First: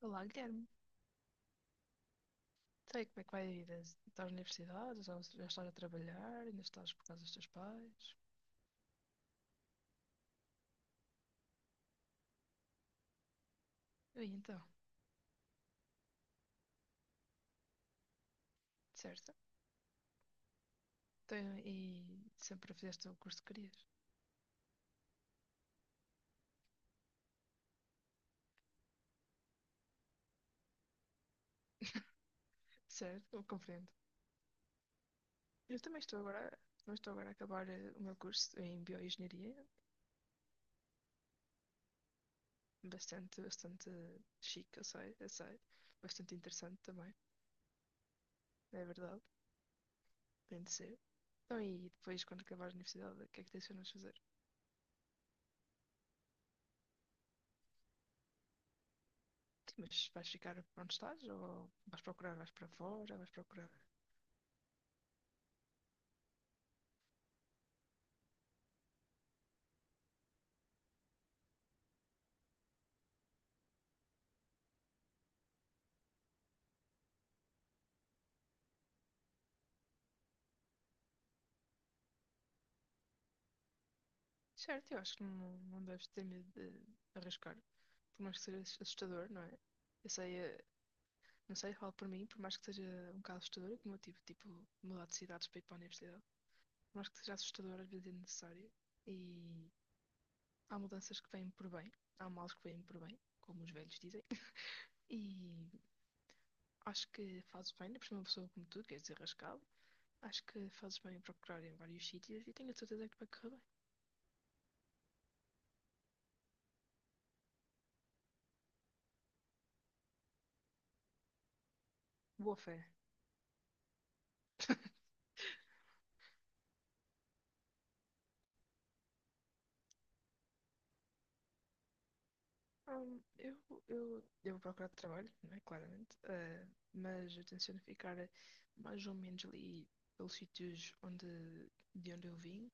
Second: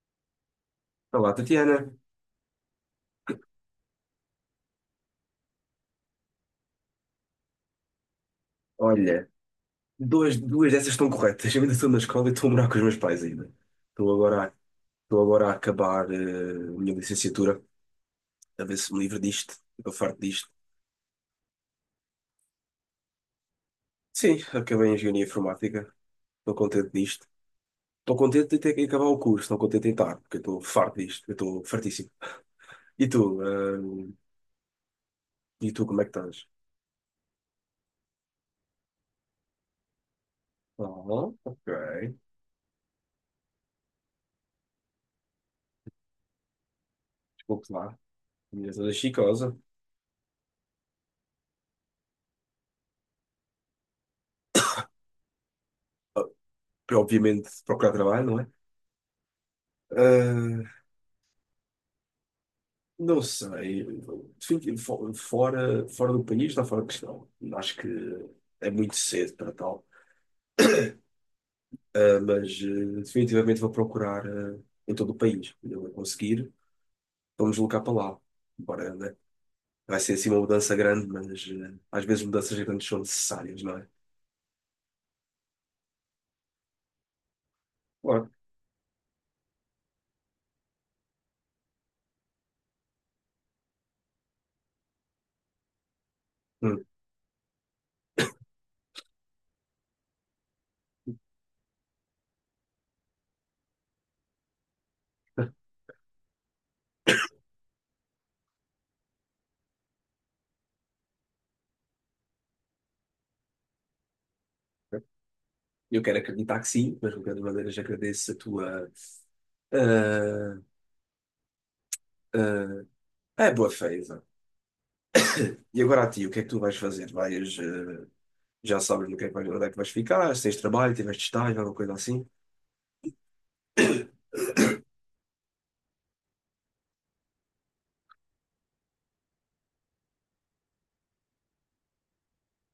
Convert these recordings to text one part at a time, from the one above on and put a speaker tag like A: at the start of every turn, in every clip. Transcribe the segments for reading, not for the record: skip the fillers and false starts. A: Olá, Guilherme.
B: Olá, Tatiana.
A: Sei como é que vai a vida? Estás na universidade? Já estás a trabalhar? Ainda estás por causa dos teus pais?
B: Olha, duas dessas estão corretas. Eu ainda estou na escola e estou a morar com os meus pais ainda. Estou
A: E
B: agora, a-
A: então,
B: Estou agora a acabar a minha licenciatura, a ver se me livro
A: certo?
B: disto. Estou farto disto.
A: Então, e sempre fizeste o curso que querias?
B: Sim, acabei em Engenharia Informática. Estou contente disto. Estou contente de ter que acabar o curso, não contente em estar, porque eu estou farto disto. Eu estou fartíssimo. E
A: Certo,
B: tu?
A: eu compreendo.
B: eh, e
A: Eu
B: tu, como é que estás?
A: também estou agora a acabar o meu curso em bioengenharia,
B: Ah, ok.
A: bastante, bastante chique, eu sei, bastante interessante também,
B: Desculpe lá. A minha
A: é
B: toda
A: verdade,
B: chicosa.
A: tem de ser. Então, e depois, quando acabares a universidade, o que é que tens de fazer?
B: Obviamente, procurar trabalho, não é?
A: Sim, mas vais ficar
B: Ehm,
A: onde estás? Ou vais procurar, vais para fora,
B: Não
A: vais procurar.
B: sei. Fico fora do país está fora de questão. Acho que é muito cedo para tal. Ah, mas definitivamente vou procurar em todo o país. Quando eu conseguir, vamos deslocar para lá. Embora, né, vai ser assim uma mudança grande, mas às vezes mudanças grandes são necessárias, não é?
A: Certo, eu acho que não deves ter medo de arriscar. Por
B: Claro.
A: mais que seja assustador, não é? Eu sei, não sei, falo por mim, por mais que seja um bocado assustador, é como eu tive, tipo, mudar de cidades para ir para a universidade.
B: Hum.
A: Por mais que seja assustador, às vezes é necessário. E há mudanças que vêm por bem, há males que vêm por bem, como os velhos dizem. E acho que fazes bem, depois uma pessoa como tu, que és arriscado. Acho que fazes bem em procurar em vários sítios e tenho a certeza que vai correr bem.
B: Eu quero acreditar que sim, mas de qualquer maneira já agradeço a tua ah,
A: Boa fé.
B: a boa fé. E agora a ti, o que é que tu vais fazer? Vais, eh, já sabes no que é que vais, onde é que vais ficar? Se tens trabalho, tiveste estágio, alguma coisa assim?
A: Hum, eu, eu vou procurar trabalho, não é? Claramente. Mas eu tenciono ficar mais ou menos ali pelos sítios de onde eu vim.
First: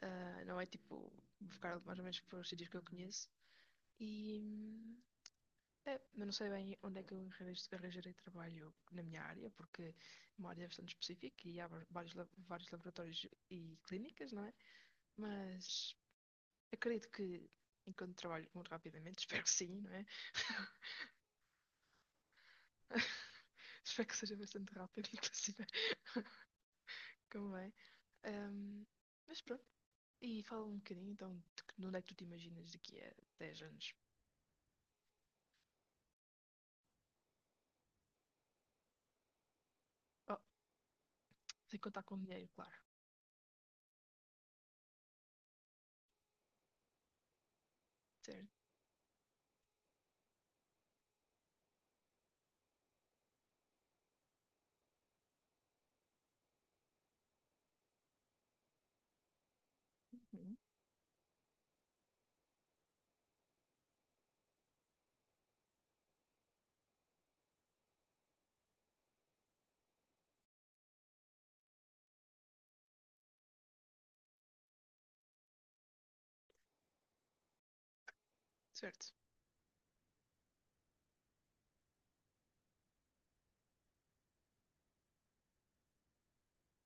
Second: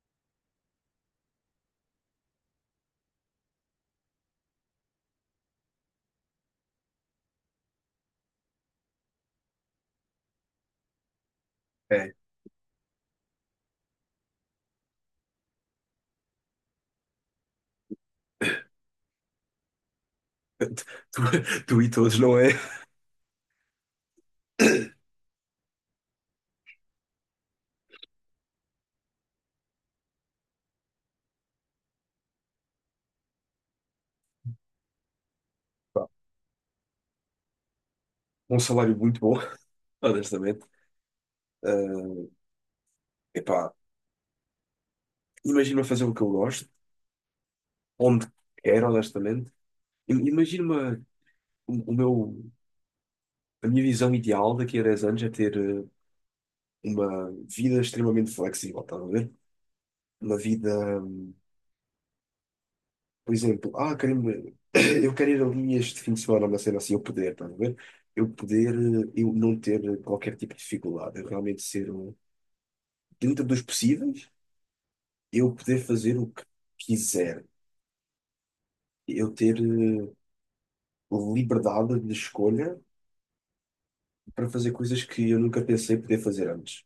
A: Ah, não é tipo, vou ficar mais ou menos pelos sítios que eu conheço. E, é, eu não sei bem onde é que eu arranjei arranjarei trabalho na minha área, porque é uma área bastante específica e há va-
B: É,
A: vários, la- vários laboratórios e clínicas, não é? Mas acredito que enquanto trabalho muito rapidamente, espero que sim, não é?
B: tu, tu e todos, não é?
A: Espero que seja bastante rápido, inclusive, como é. Ahm, mas pronto, e fala um bocadinho então de onde é que tu te imaginas daqui a 10 anos?
B: Pá, um salário muito bom,
A: Oh,
B: honestamente.
A: sem contar com
B: Eh,
A: dinheiro, claro.
B: Epá, imagina fazer o que eu gosto, onde
A: Certo,
B: quero, honestamente. Imagina-me o, o meu, a minha visão ideal daqui a 10 anos é ter uma vida extremamente flexível, estás a ver? Uma vida. Por exemplo, eu quero ir ali este fim de semana, uma cena assim, eu poder, estás a ver? Eu poder, eu não ter qualquer tipo de dificuldade, eu realmente ser, dentro dos possíveis, eu poder fazer o que quiser,
A: certo,
B: eu ter liberdade de escolha para fazer coisas que eu nunca pensei poder fazer antes.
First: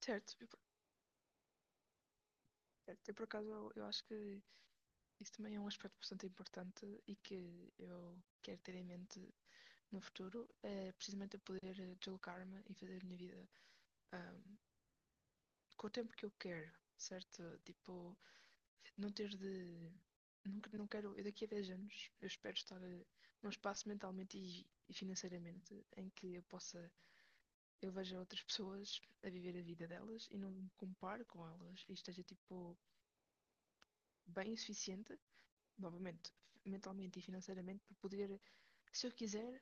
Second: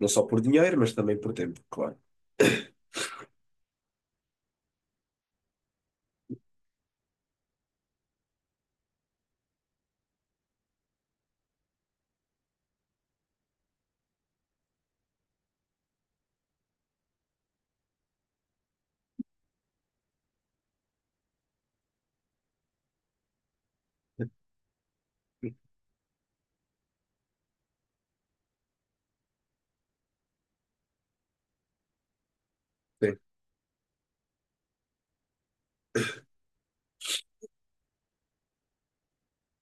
B: Não só
A: certo.
B: por dinheiro, mas também por tempo, claro.
A: Certo, eu por acaso eu acho que isso também é um aspecto bastante importante e que eu quero ter em mente no futuro, é precisamente eu poder deslocar-me e fazer a minha vida ah, com o tempo que eu quero, certo? Tipo, não ter de. Não, não quero. Eu daqui a 10 anos, eu espero estar num espaço mentalmente e financeiramente em que eu possa. Eu veja outras pessoas a viver a vida delas e não me compare com elas e esteja, tipo,
B: Sim,
A: bem o suficiente novamente, mentalmente e financeiramente, para poder, se eu quiser,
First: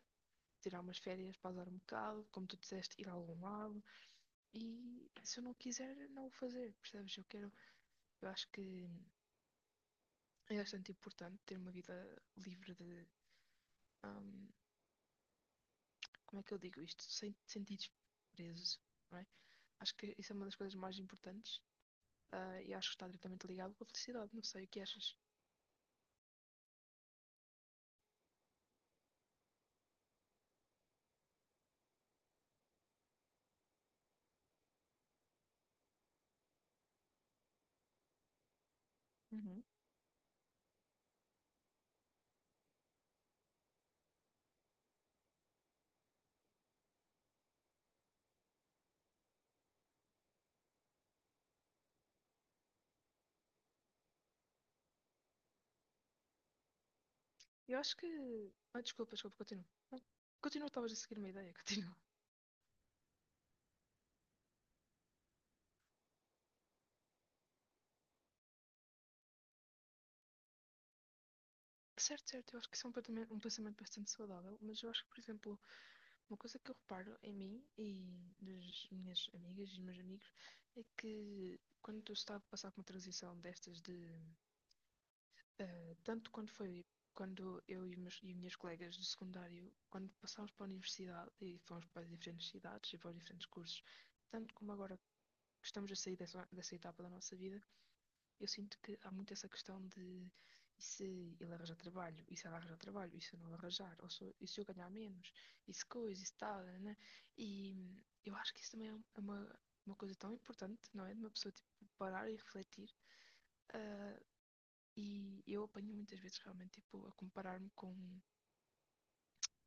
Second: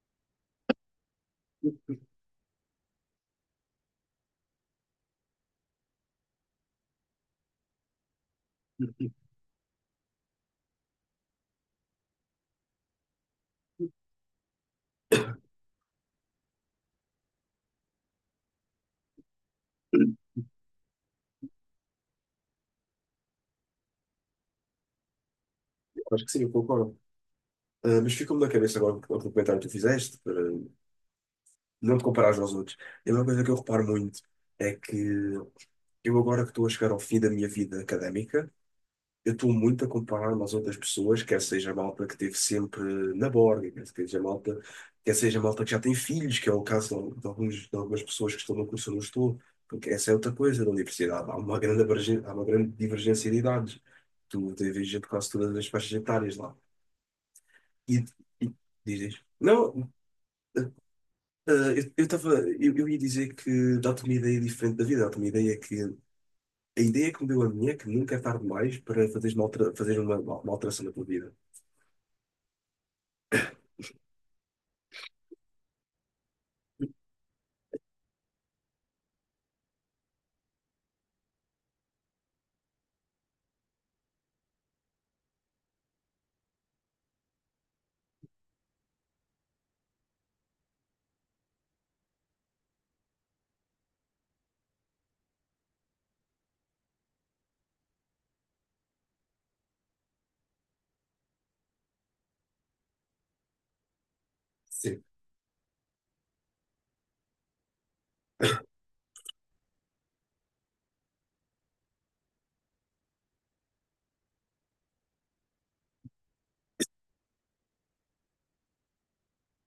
A: tirar umas férias, pausar um bocado, como tu disseste, ir a algum lado. E se eu não quiser, não o fazer, percebes? Eu quero, eu acho que é bastante importante ter uma vida livre de, hum, como é que eu digo isto? Sem sentidos presos. Não é? Acho que isso é uma das coisas mais importantes. E acho que está diretamente ligado com a felicidade. Não sei o que achas.
B: acho que sim, eu concordo. Ah, mas ficou-me na cabeça agora o comentário que tu fizeste, para não te comparares aos outros. E uma coisa que eu reparo muito é que eu agora que estou a chegar ao fim da minha vida académica, eu estou
A: Uhum.
B: muito a comparar-me às outras pessoas, quer seja a malta que teve sempre na borga, quer seja a malta que já tem filhos, que é o caso de algumas pessoas que estão no curso onde eu estou, porque essa é outra coisa da universidade. Há uma grande divergência de idades. Tu tens gente de quase todas as faixas etárias lá.
A: Eu acho
B: E,
A: que.
B: e
A: Ah,
B: diz,
A: desculpa,
B: diz.
A: desculpa, continua.
B: Não, eh,
A: Continua, estavas a seguir uma ideia,
B: eu
A: continua.
B: eu estava, eu ia dizer que dá-te uma ideia diferente da vida, dá-te uma ideia que. A ideia que me deu a minha é que nunca é tarde mais para fazeres uma alteração na tua vida.
A: Certo, certo, eu acho que isso é um pensamento bastante saudável, mas eu acho que, por exemplo, uma coisa que eu reparo em mim e das minhas amigas e nos meus amigos é que quando eu estava a passar por uma transição destas de. Tanto quando foi quando eu e, minhas colegas do secundário, quando passámos para a universidade e fomos para diferentes cidades e para diferentes cursos, tanto como agora que estamos a sair dessa, etapa da nossa vida, eu sinto que há muito essa questão de e se ele arranjar trabalho, e se ela arranjar trabalho, e se eu não arranjar, ou se, e se eu ganhar
B: Sim,
A: menos, e se coisa, e se tal, né? Né? E eu acho que isso também é um, é uma coisa tão importante, não é? De uma pessoa tipo, parar e refletir. ah, e eu apanho muitas vezes realmente tipo, a comparar-me com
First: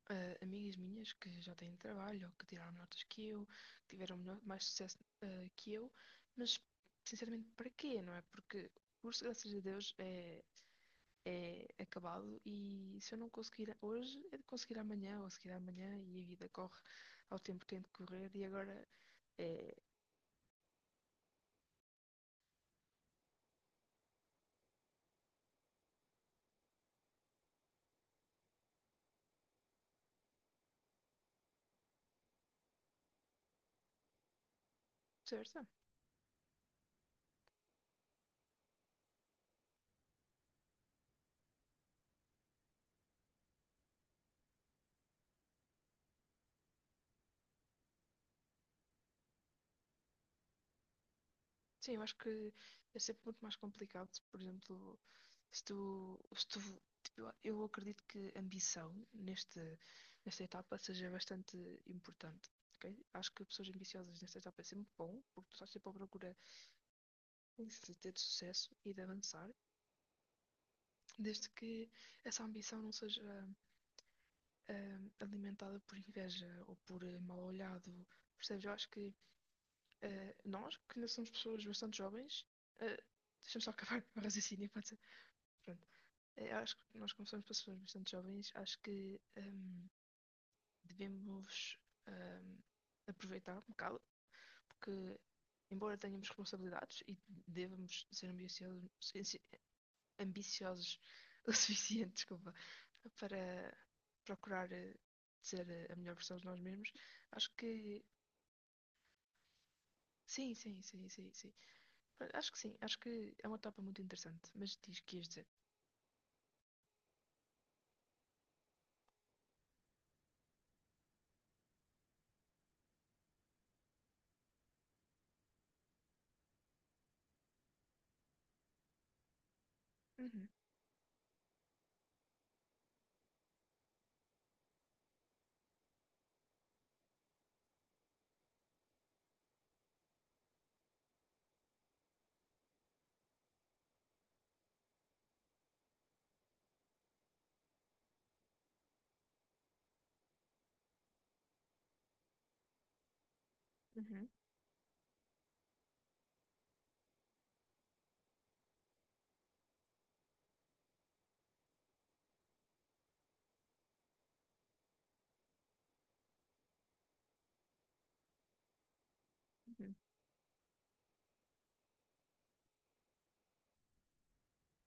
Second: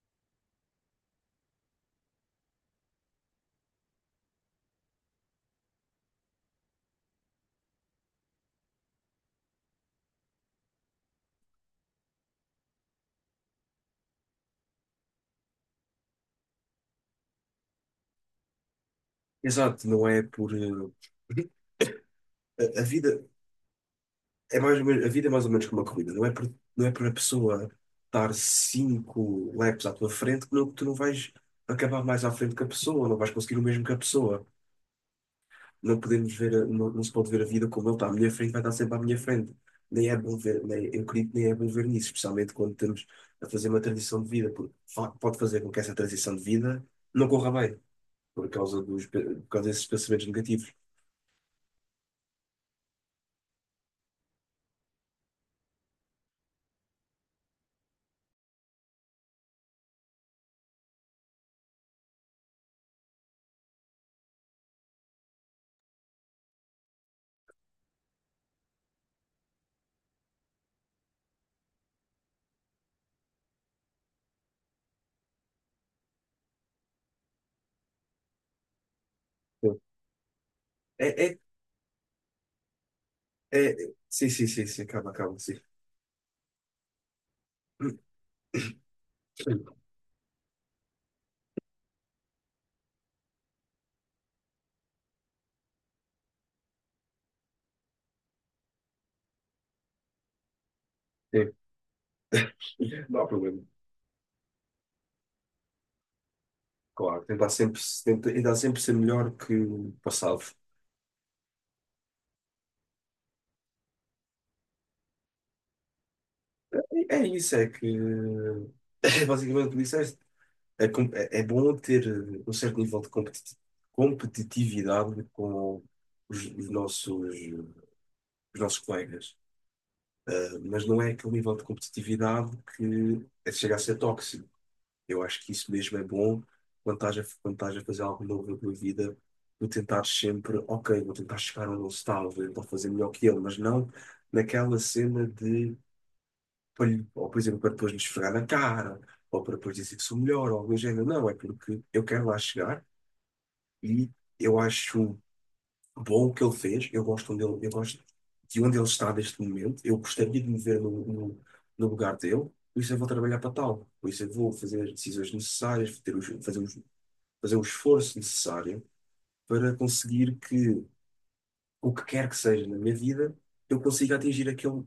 A: amigas minhas que já têm trabalho, ou que tiraram notas que eu, que tiveram mais sucesso que eu, mas sinceramente para quê, não é? Porque, por graças a Deus, é acabado e se eu não conseguir hoje, é de conseguir amanhã ou a seguir amanhã e a vida corre ao tempo que tem de correr e agora é
B: exato, não é por. A vida é mais ou menos, a vida é mais ou menos como uma corrida, não é por a pessoa estar 5 laps à tua frente que tu não vais acabar mais à frente que a pessoa, não vais conseguir o mesmo que a pessoa.
A: percebes?
B: Não podemos ver, não se pode ver a vida como ele está à minha frente, vai estar sempre à minha frente. Nem é bom ver, nem, eu acredito que nem é bom ver nisso, especialmente quando estamos a fazer uma transição de vida, porque pode fazer com que essa transição de vida não corra bem, por causa dos, por causa desses pensamentos negativos.
A: Sim, eu acho que é sempre muito mais complicado, por exemplo, se tu, tipo, eu acredito que ambição neste, nesta etapa seja bastante importante. Ok? Acho que pessoas ambiciosas nesta etapa é sempre bom, porque tu estás sempre à procura de ter de sucesso e de avançar, desde que essa ambição não seja alimentada por inveja ou por mal olhado. Percebes? Eu acho que
B: Sim.
A: nós, que
B: É,
A: ainda somos
B: é,
A: pessoas bastante jovens, ah, deixa-me só
B: é,
A: acabar o
B: sim, sim, sim,
A: raciocínio,
B: sim,
A: pode ser?
B: acaba, acaba, sim.
A: Pronto. Eu acho que nós, como somos pessoas
B: Sim,
A: bastante jovens, acho que devemos ahm, aproveitar um bocado, porque, embora tenhamos responsabilidades e devemos ser ambiciosos, ambiciosos o suficiente, desculpa,
B: não há
A: para
B: problema.
A: procurar ser a melhor versão de nós mesmos.
B: Claro, tentar
A: Acho
B: sempre,
A: que
B: tentar sempre ser melhor que o passado.
A: sim, sim, sim, sim, sim. Pronto, acho que sim, acho que é uma etapa muito interessante, mas diz que ias dizer.
B: É isso, é que é basicamente o que disseste. É, é bom ter um certo nível de competitividade com os, os nossos, os nossos colegas.
A: Uhum,
B: Mas não é aquele nível de competitividade que chega a ser tóxico. Eu acho que isso mesmo é bom quando estás a fazer algo novo na tua vida, tu tentares sempre, ok, vou tentar chegar onde ele está, vou tentar fazer melhor que ele, mas não naquela cena de, ou por exemplo, para depois lhe esfregar na cara. Ou para depois dizer que sou melhor, ou algo do género. Não, é porque eu quero lá chegar, e
A: uhum,
B: eu acho bom o que ele fez. Eu gosto de onde ele está neste momento. Eu gostaria de me ver no lugar dele. Por isso eu vou trabalhar para tal. Por isso eu vou fazer as decisões necessárias, ter os, fazer o esforço necessário para
A: uhum.
B: conseguir que o que quer que seja na minha vida, eu consiga atingir aquele,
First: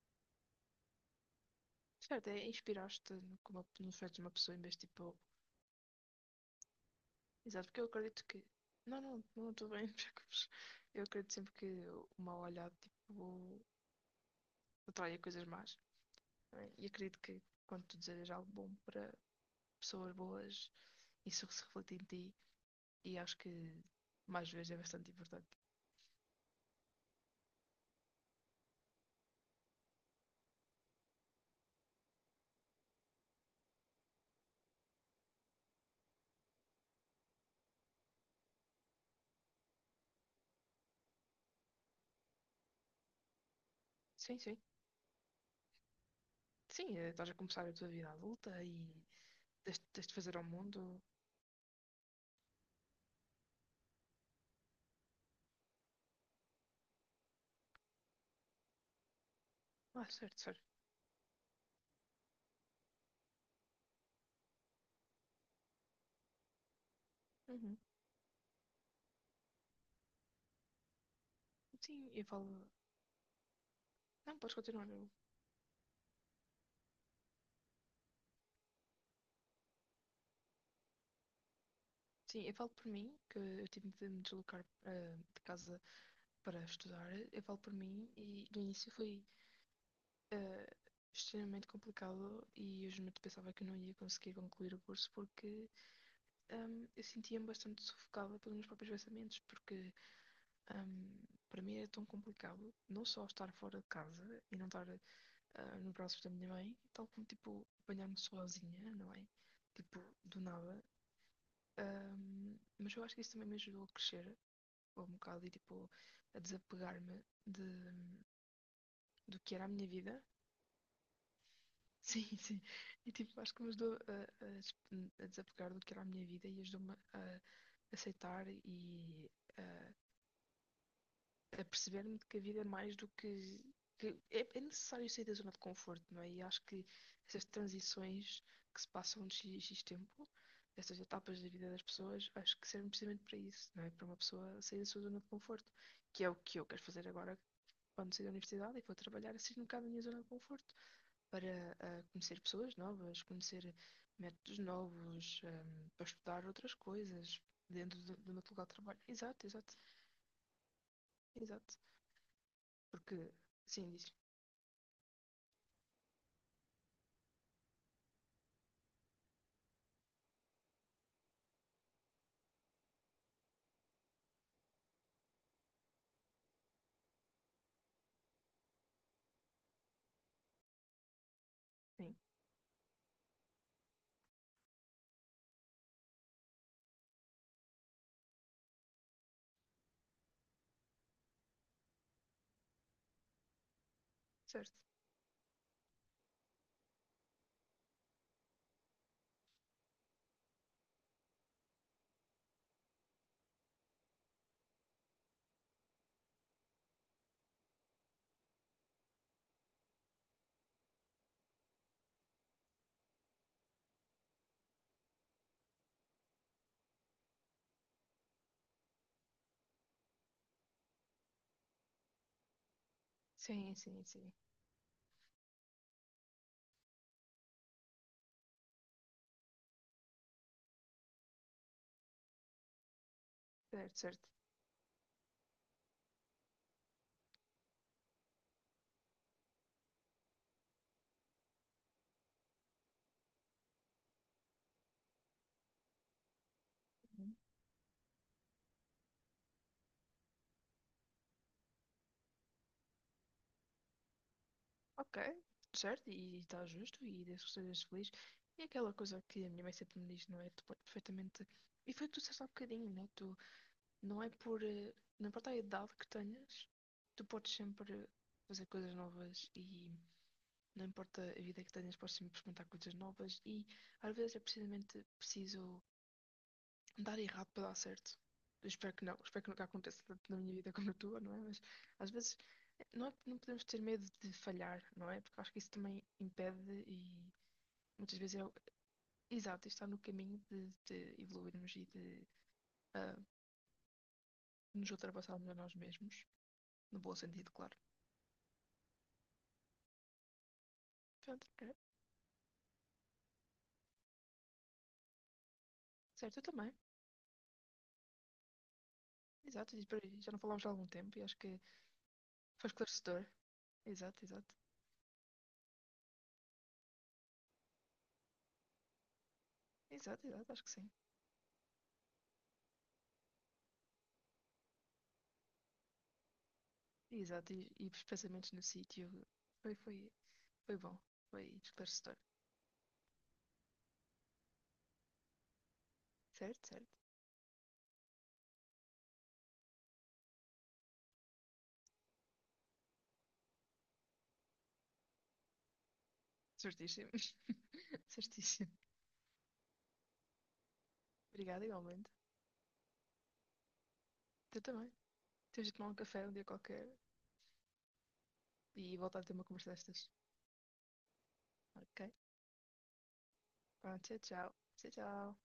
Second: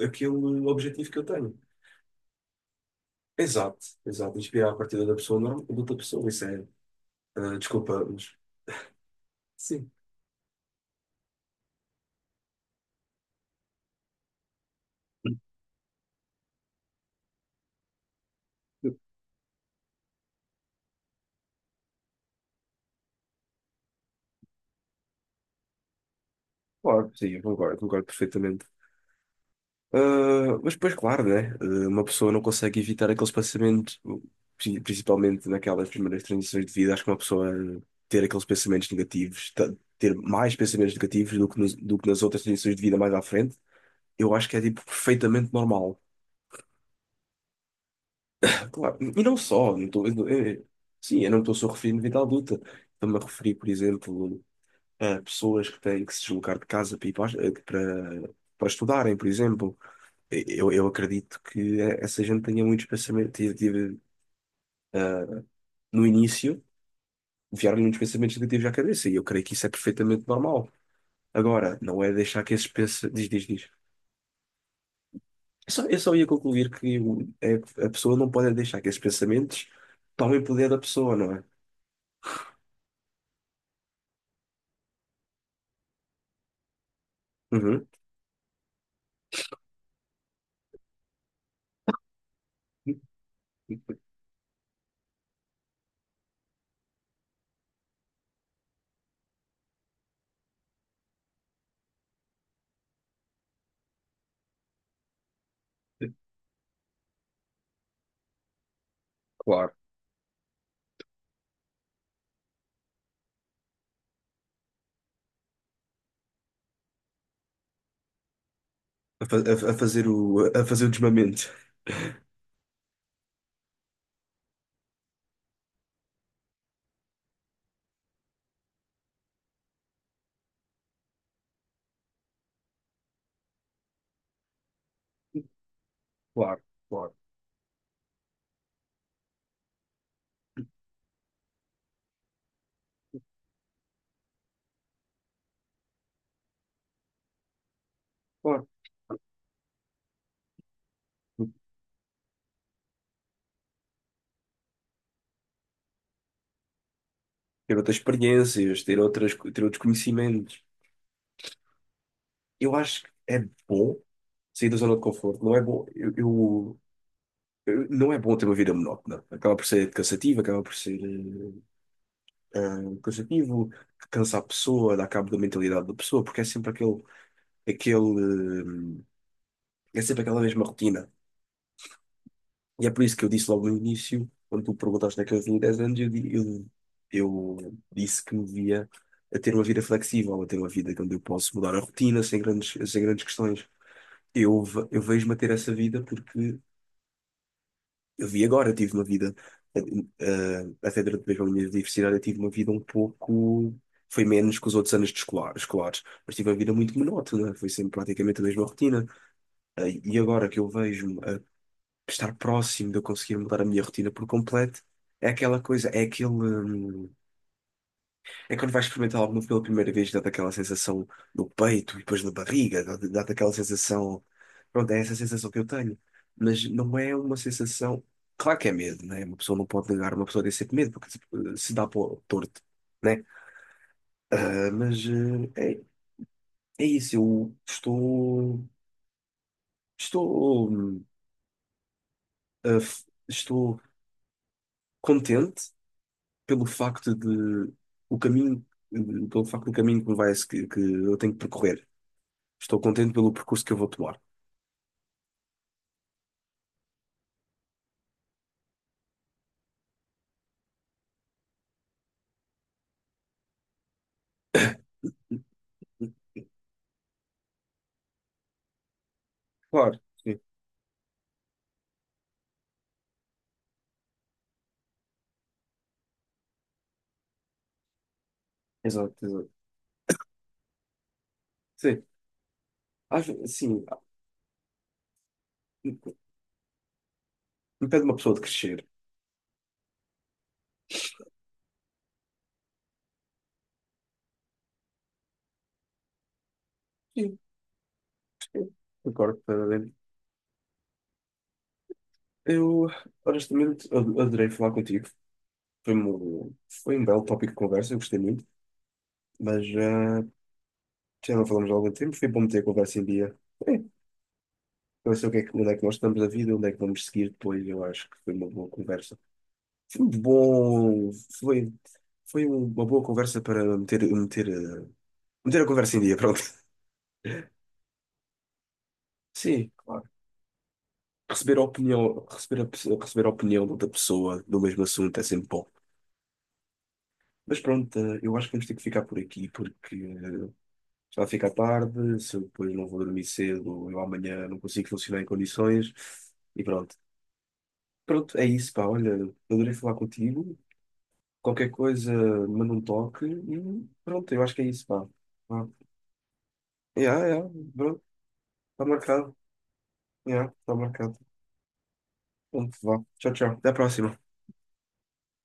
B: aquele objetivo que eu tenho.
A: Certo, é inspiraste no, como,
B: Exato,
A: nos feitos de uma
B: exato.
A: pessoa em
B: Inspirar a
A: vez de
B: partida da
A: tipo.
B: pessoa normal, de outra pessoa. Isso é,
A: Exato, porque eu
B: desculpa,
A: acredito
B: mas
A: que. Não, não, não estou bem,
B: sim.
A: não Eu acredito sempre que o mal olhado tipo, atrai coisas más. Não é? E acredito que quando tu desejas algo bom para pessoas boas, isso que se reflete em ti e acho que mais vezes é bastante importante.
B: Claro, sim, eu concordo, concordo perfeitamente. Ah, mas depois, claro, né? Uma pessoa não consegue evitar aquele espaçamento, principalmente naquelas primeiras transições de vida. Acho que uma pessoa ter aqueles pensamentos negativos, ter mais pensamentos negativos do que nas outras transições de vida mais à frente, eu
A: Sim,
B: acho que
A: sim.
B: é tipo perfeitamente normal.
A: Sim, estás a começar a tua vida adulta e
B: Claro, e não só,
A: tens,
B: não tô,
A: tens de
B: eu não-
A: fazer ao
B: eu-
A: mundo.
B: sim, eu não estou só referindo vida adulta. Estou-me a referir, por exemplo, a pessoas que têm que se deslocar de casa para, ir para, para estudarem, por exemplo.
A: Ah, certo, certo.
B: Eu acredito que essa gente tenha muitos pensamentos, no início,
A: Uhum.
B: vieram-lhe muitos pensamentos negativos à cabeça, e eu creio que isso é perfeitamente normal. Agora, não
A: Sim,
B: é
A: eu
B: deixar
A: falo.
B: que esses pensamentos. Diz, diz, diz.
A: Não, podes continuar.
B: Eu só ia concluir que a pessoa não pode é deixar que esses pensamentos tomem poder da pessoa, não é?
A: Sim, eu falo por mim, que eu tive de me deslocar de casa para estudar. Eu falo por
B: Uhum.
A: mim e no início foi eh, extremamente complicado e eu realmente pensava que eu não ia conseguir concluir o curso porque eu sentia-me bastante sufocada pelos meus próprios pensamentos, porque hum, para mim era tão complicado não só estar fora de casa e não estar no braço da minha mãe, tal como tipo apanhar-me sozinha, não é?
B: Claro,
A: Tipo, do nada. Mas eu acho que isso também me ajudou a crescer um bocado e tipo a desapegar-me de, do que era a minha vida.
B: A fazer o desmamento.
A: Sim, sim. E tipo, acho que me ajudou a desapegar do que era a minha vida e ajudou-me a aceitar e a a perceber-me que a vida é mais do que. Que é necessário sair da zona de conforto, não é? E
B: Claro,
A: acho que
B: claro.
A: essas transições que se passam de X, X tempo, essas etapas da vida das pessoas, acho que servem precisamente para isso, não é? Para uma pessoa sair da sua zona de conforto, que é o que eu quero fazer agora quando sair da
B: Claro.
A: universidade e for trabalhar, assim um bocado da minha zona de conforto, para conhecer pessoas novas, conhecer métodos novos, para estudar outras coisas
B: Ter outras
A: dentro do meu local de
B: experiências,
A: trabalho. Exato,
B: ter
A: exato,
B: outros conhecimentos.
A: exato.
B: Eu acho que
A: Porque,
B: é
A: sim,
B: bom
A: diz.
B: sair da zona de conforto. Não é bom. Não é bom ter uma vida monótona. Acaba por ser cansativo, acaba por ser cansativo, cansa a pessoa, dá cabo da mentalidade da pessoa, porque é sempre aquele, é sempre aquela mesma rotina.
A: Sim,
B: E é por isso que eu disse logo no início, quando tu perguntaste naqueles eu 10 anos, eu disse que me via a ter uma vida flexível, a ter uma vida onde eu posso mudar a rotina sem grandes questões. Eu,
A: certo.
B: ve- eu vejo-me a ter essa vida porque eu vi agora, eu tive uma vida, eh, até durante mesmo a minha universidade, eu tive uma vida um pouco. Foi menos que os outros anos de escolares, mas tive uma vida muito monótona, foi sempre praticamente a mesma rotina. E agora que eu vejo-me a estar próximo de eu conseguir mudar a minha rotina por completo, é aquela coisa, é aquele. É quando vais experimentar algo novo pela primeira vez, dá-te aquela sensação no peito e depois na barriga, dá-te aquela
A: Sim, sim,
B: sensação.
A: sim.
B: Pronto, é essa sensação que eu tenho. Mas não é uma sensação. Claro que é medo, né? Uma pessoa não pode negar, uma pessoa tem sempre medo, porque se se dá para o torto, né?
A: Certo, certo.
B: Ah, mas ah, é, é isso, eu estou. Estou. Estou contente pelo facto
A: Uhum.
B: de. O caminho. Pelo facto do caminho que eu tenho que percorrer. Estou contente pelo percurso que eu vou tomar.
A: Ok, certo, e está justo, e desde que sejas feliz. E aquela coisa que a minha mãe sempre me diz, não é? Tu podes perfeitamente. E foi o que tu disseste há bocadinho, né? Tu não é por. Não importa a idade que tenhas, tu podes sempre fazer coisas novas e
B: Claro, sim.
A: não importa a vida que tenhas, podes sempre experimentar coisas novas. E às vezes é precisamente preciso dar errado para dar certo. Eu espero que
B: Exato,
A: não, espero
B: exato.
A: que nunca aconteça tanto na minha vida como na tua, não é? Mas
B: Sim,
A: às vezes
B: acho,
A: não podemos ter
B: sim,
A: medo de falhar, não é? Porque eu acho que isso também impede e
B: impede uma
A: muitas
B: pessoa
A: vezes
B: de crescer.
A: exato, está no caminho de evoluirmos e de ah, nos ultrapassarmos a nós mesmos, no bom
B: Sim,
A: sentido, claro.
B: sim. Concordo, plenamente.
A: Pronto, é.
B: Eu, honestamente, adorei falar contigo. Foi
A: Certo, eu
B: um,
A: também.
B: foi um belo tópico de conversa, eu gostei muito. Mas
A: Exato, e por aí já não falámos há algum tempo e
B: já
A: acho
B: não
A: que
B: falamos há algum tempo, foi bom meter a
A: foi
B: conversa em
A: esclarecedor.
B: dia. É,
A: Exato, exato.
B: para saber o que é que, onde é que nós estamos na vida, onde é que vamos seguir depois. Eu acho que foi uma boa conversa. Foi um
A: Exato, exato, acho que sim.
B: bom. Foi, uma boa conversa para meter a conversa em dia, pronto.
A: Exato, e os pensamentos no sítio.
B: Sim,
A: Foi,
B: claro.
A: foi, Foi bom, foi
B: Receber a
A: esclarecedor.
B: opinião, receber a opinião de outra pessoa do mesmo assunto é sempre bom.
A: Certo, certo.
B: Mas pronto, eu acho que vamos ter que ficar por aqui porque já fica tarde, se eu depois não vou dormir cedo, eu amanhã não consigo funcionar em condições e pronto.
A: Certíssimo.
B: Pronto, é
A: Certíssimo.
B: isso, pá, olha, adorei falar contigo.
A: Obrigada
B: Qualquer
A: igualmente.
B: coisa, manda um toque e pronto, eu acho
A: Tu
B: que é isso,
A: também.
B: pá.
A: Temos
B: Vá.
A: de tomar um café um dia qualquer
B: Yeah, yeah, pronto, está
A: e voltar a ter
B: marcado.
A: uma conversa destas.
B: Yeah, está marcado.
A: Ok?
B: Pronto, vá. Tchau, tchau. Até a
A: Pronto, tchau,
B: próxima.
A: tchau. Tchau, tchau.